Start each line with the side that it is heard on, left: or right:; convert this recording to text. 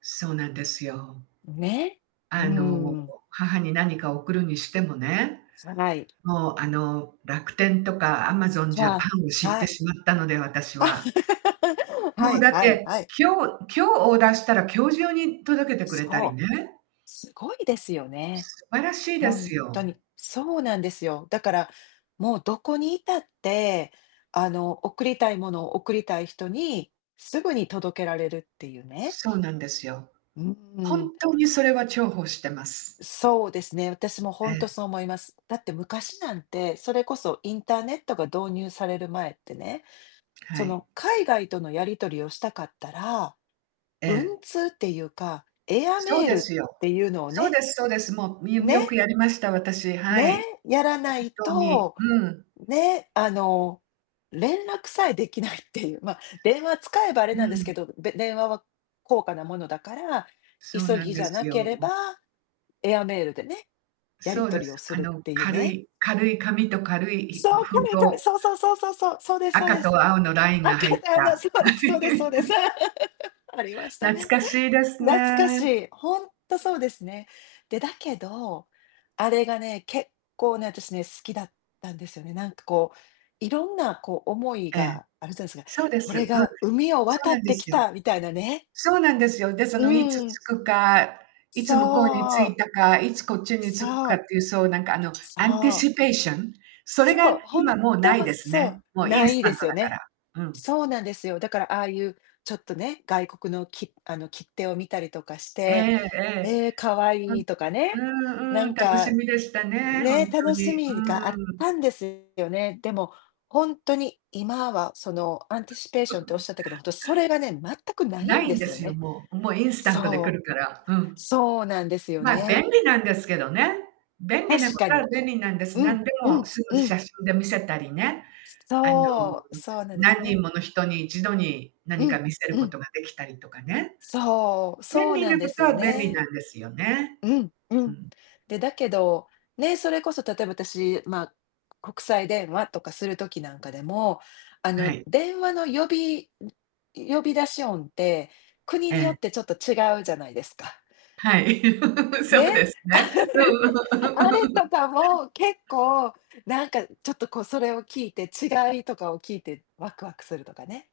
right: そうなんですよ。
left: ね。う
right: あの、
left: ん。
right: 母に何か送るにしてもね。
left: つ、はい。
right: もう、あの、楽天とかアマゾンジャパ
left: わ
right: ンを
left: あ、
right: 知っ
left: は
right: て
left: い。
right: しまったので、私 は。も
left: は
right: う
left: い
right: だっ
left: はい
right: て、
left: はい。
right: 今日今日オーダーしたら今日中に届けてくれたり
left: そ
right: ね。
left: う。すごいですよね。
right: 素晴らしいで
left: ほん
right: す
left: と
right: よ。
left: に。そうなんですよ。だから、もう、どこにいたって、あの、送りたいものを贈りたい人に、すぐに届けられるっていうね。
right: そうなんですよ。
left: うーん。
right: 本当にそれは重宝してます。
left: そうですね、私もほ
right: え
left: んと
right: え。
left: そう思います。だって昔なんて、それこそインターネットが導入される前ってね、そ
right: はい。
left: の、海外とのやり取りをしたかったら、
right: え
left: 文
right: え。
left: 通っていうか、エア
right: そう
left: メー
right: で
left: ルっ
right: すよ。
left: ていうのを
right: そう
left: ね。
right: ですそうです。もうみよく
left: ね。
right: やりました、私。は
left: ね、
right: い。
left: やらな
right: 本
left: い
right: 当に。
left: と、
right: うん。
left: ね、あの、連絡さえできないっていう、まあ、電話使えばあ
right: [unintelligible]
left: れ
right: う
left: なんですけ
right: ん。
left: ど、で電話は高価なものだから、
right: そう
left: 急
right: なん
left: ぎじ
right: で
left: ゃ
right: す
left: なければ
right: よ。
left: エアメールでね、やり
right: そうで
left: 取りを
right: す。
left: す
right: あ
left: るっ
right: の
left: ていう
right: 軽
left: ね。
right: い軽い紙と軽いひ
left: そ
right: ふ
left: う、こ
right: 封
left: れ、
right: 筒。
left: そう、そうそうそうそうそう、そうですそう
right: 赤
left: です。
right: と青のラインが
left: 赤
right: 入
left: と
right: っ
left: 青の、
right: た。
left: そうですそうですそうです。ありました
right: 懐
left: ね。
right: かしい です
left: 懐かし
right: ね。
left: い。ほんっとそうですね。で、だけど、あれがね、結構ね、私ね、好きだったんですよね。なんかこう、色んなこう思い
right: ええ、
left: があるじゃないですか。
right: そうで
left: 「こ
right: す。う
left: れ
right: ん。
left: が海を
right: そう
left: 渡っ
right: なんで
left: てき
right: すよ。
left: た」みたいなね。
right: そうなんですよ。で、そ
left: う
right: のいつ着
left: ん。
right: くか、い
left: そ
right: つ向こうに着
left: う。
right: いたか、いつこっちに着く
left: そ
right: かっ
left: う。
right: ていう、そうなんか、あの、アンティ
left: そう。
right: シペーション。それ
left: そ
right: が
left: う、ほん
right: 今もうない
left: と、
right: です
left: そう。
right: ね。もうイ
left: な
right: ンス
left: い
right: タ
left: で
right: ン
left: す
right: ト
left: よ
right: だか
left: ね。
right: ら。うん。
left: そうなんですよ。だから、ああいう、ちょっとね、外国のきあの、切手を見たりとかし
right: え
left: て、
right: えええ。
left: ええ、可
right: う
left: 愛
right: ん、
left: いとかね、な
right: うんうん、
left: ん
right: 楽し
left: か、
right: みでしたね、ほ
left: ね、
right: んと
left: 楽し
right: に。う
left: みがあっ
right: ーん。
left: たんですよね。でも、ほんとに今はそのアンティシペー
right: う
left: ションっておっ
right: ん。
left: しゃったけど、ほんと、それがね、全くない
right: な
left: ん
right: い
left: で
right: んで
left: すよ
right: すよ、
left: ね。
right: もう。もう、インスタントで来
left: そ
right: る
left: う。
right: から。うん。
left: そうなんですよ
right: まあ、
left: ね。
right: 便利なんですけどね。便利
left: 確
right: なこ
left: か
right: とは
left: に。
right: 便利なんです。
left: うん、
right: 何で
left: う
right: も
left: ん、
right: すぐ
left: うん。
right: 写真で見せたりね。あの、
left: そう。そうなんです
right: 何人
left: ね。
right: もの人に一度に
left: う
right: 何か
left: ん、
right: 見せる
left: う
right: こ
left: ん。
right: とができたりとかね。
left: そう。そ
right: 便
left: う
right: 利
left: な
right: な
left: んで
right: こ
left: す
right: と
left: よ
right: は便利な
left: ね。
right: んですよね。
left: うん、う
right: う
left: ん。
right: ん。
left: で、だけど、ね、それこそ例えば私、まあ、国際電話とかする時なんかでも、あ
right: は
left: の、
right: い。
left: 電話の呼びん、呼び出し音って、国
right: え
left: によっ
right: え。
left: てちょっと違うじゃないですか。
right: はい。そ
left: ね。
right: うですね。うん うん。
left: あれと かも結構、なんか、ちょっとこう、それを聞いて、違いとかを聞いて、わくわくするとかね。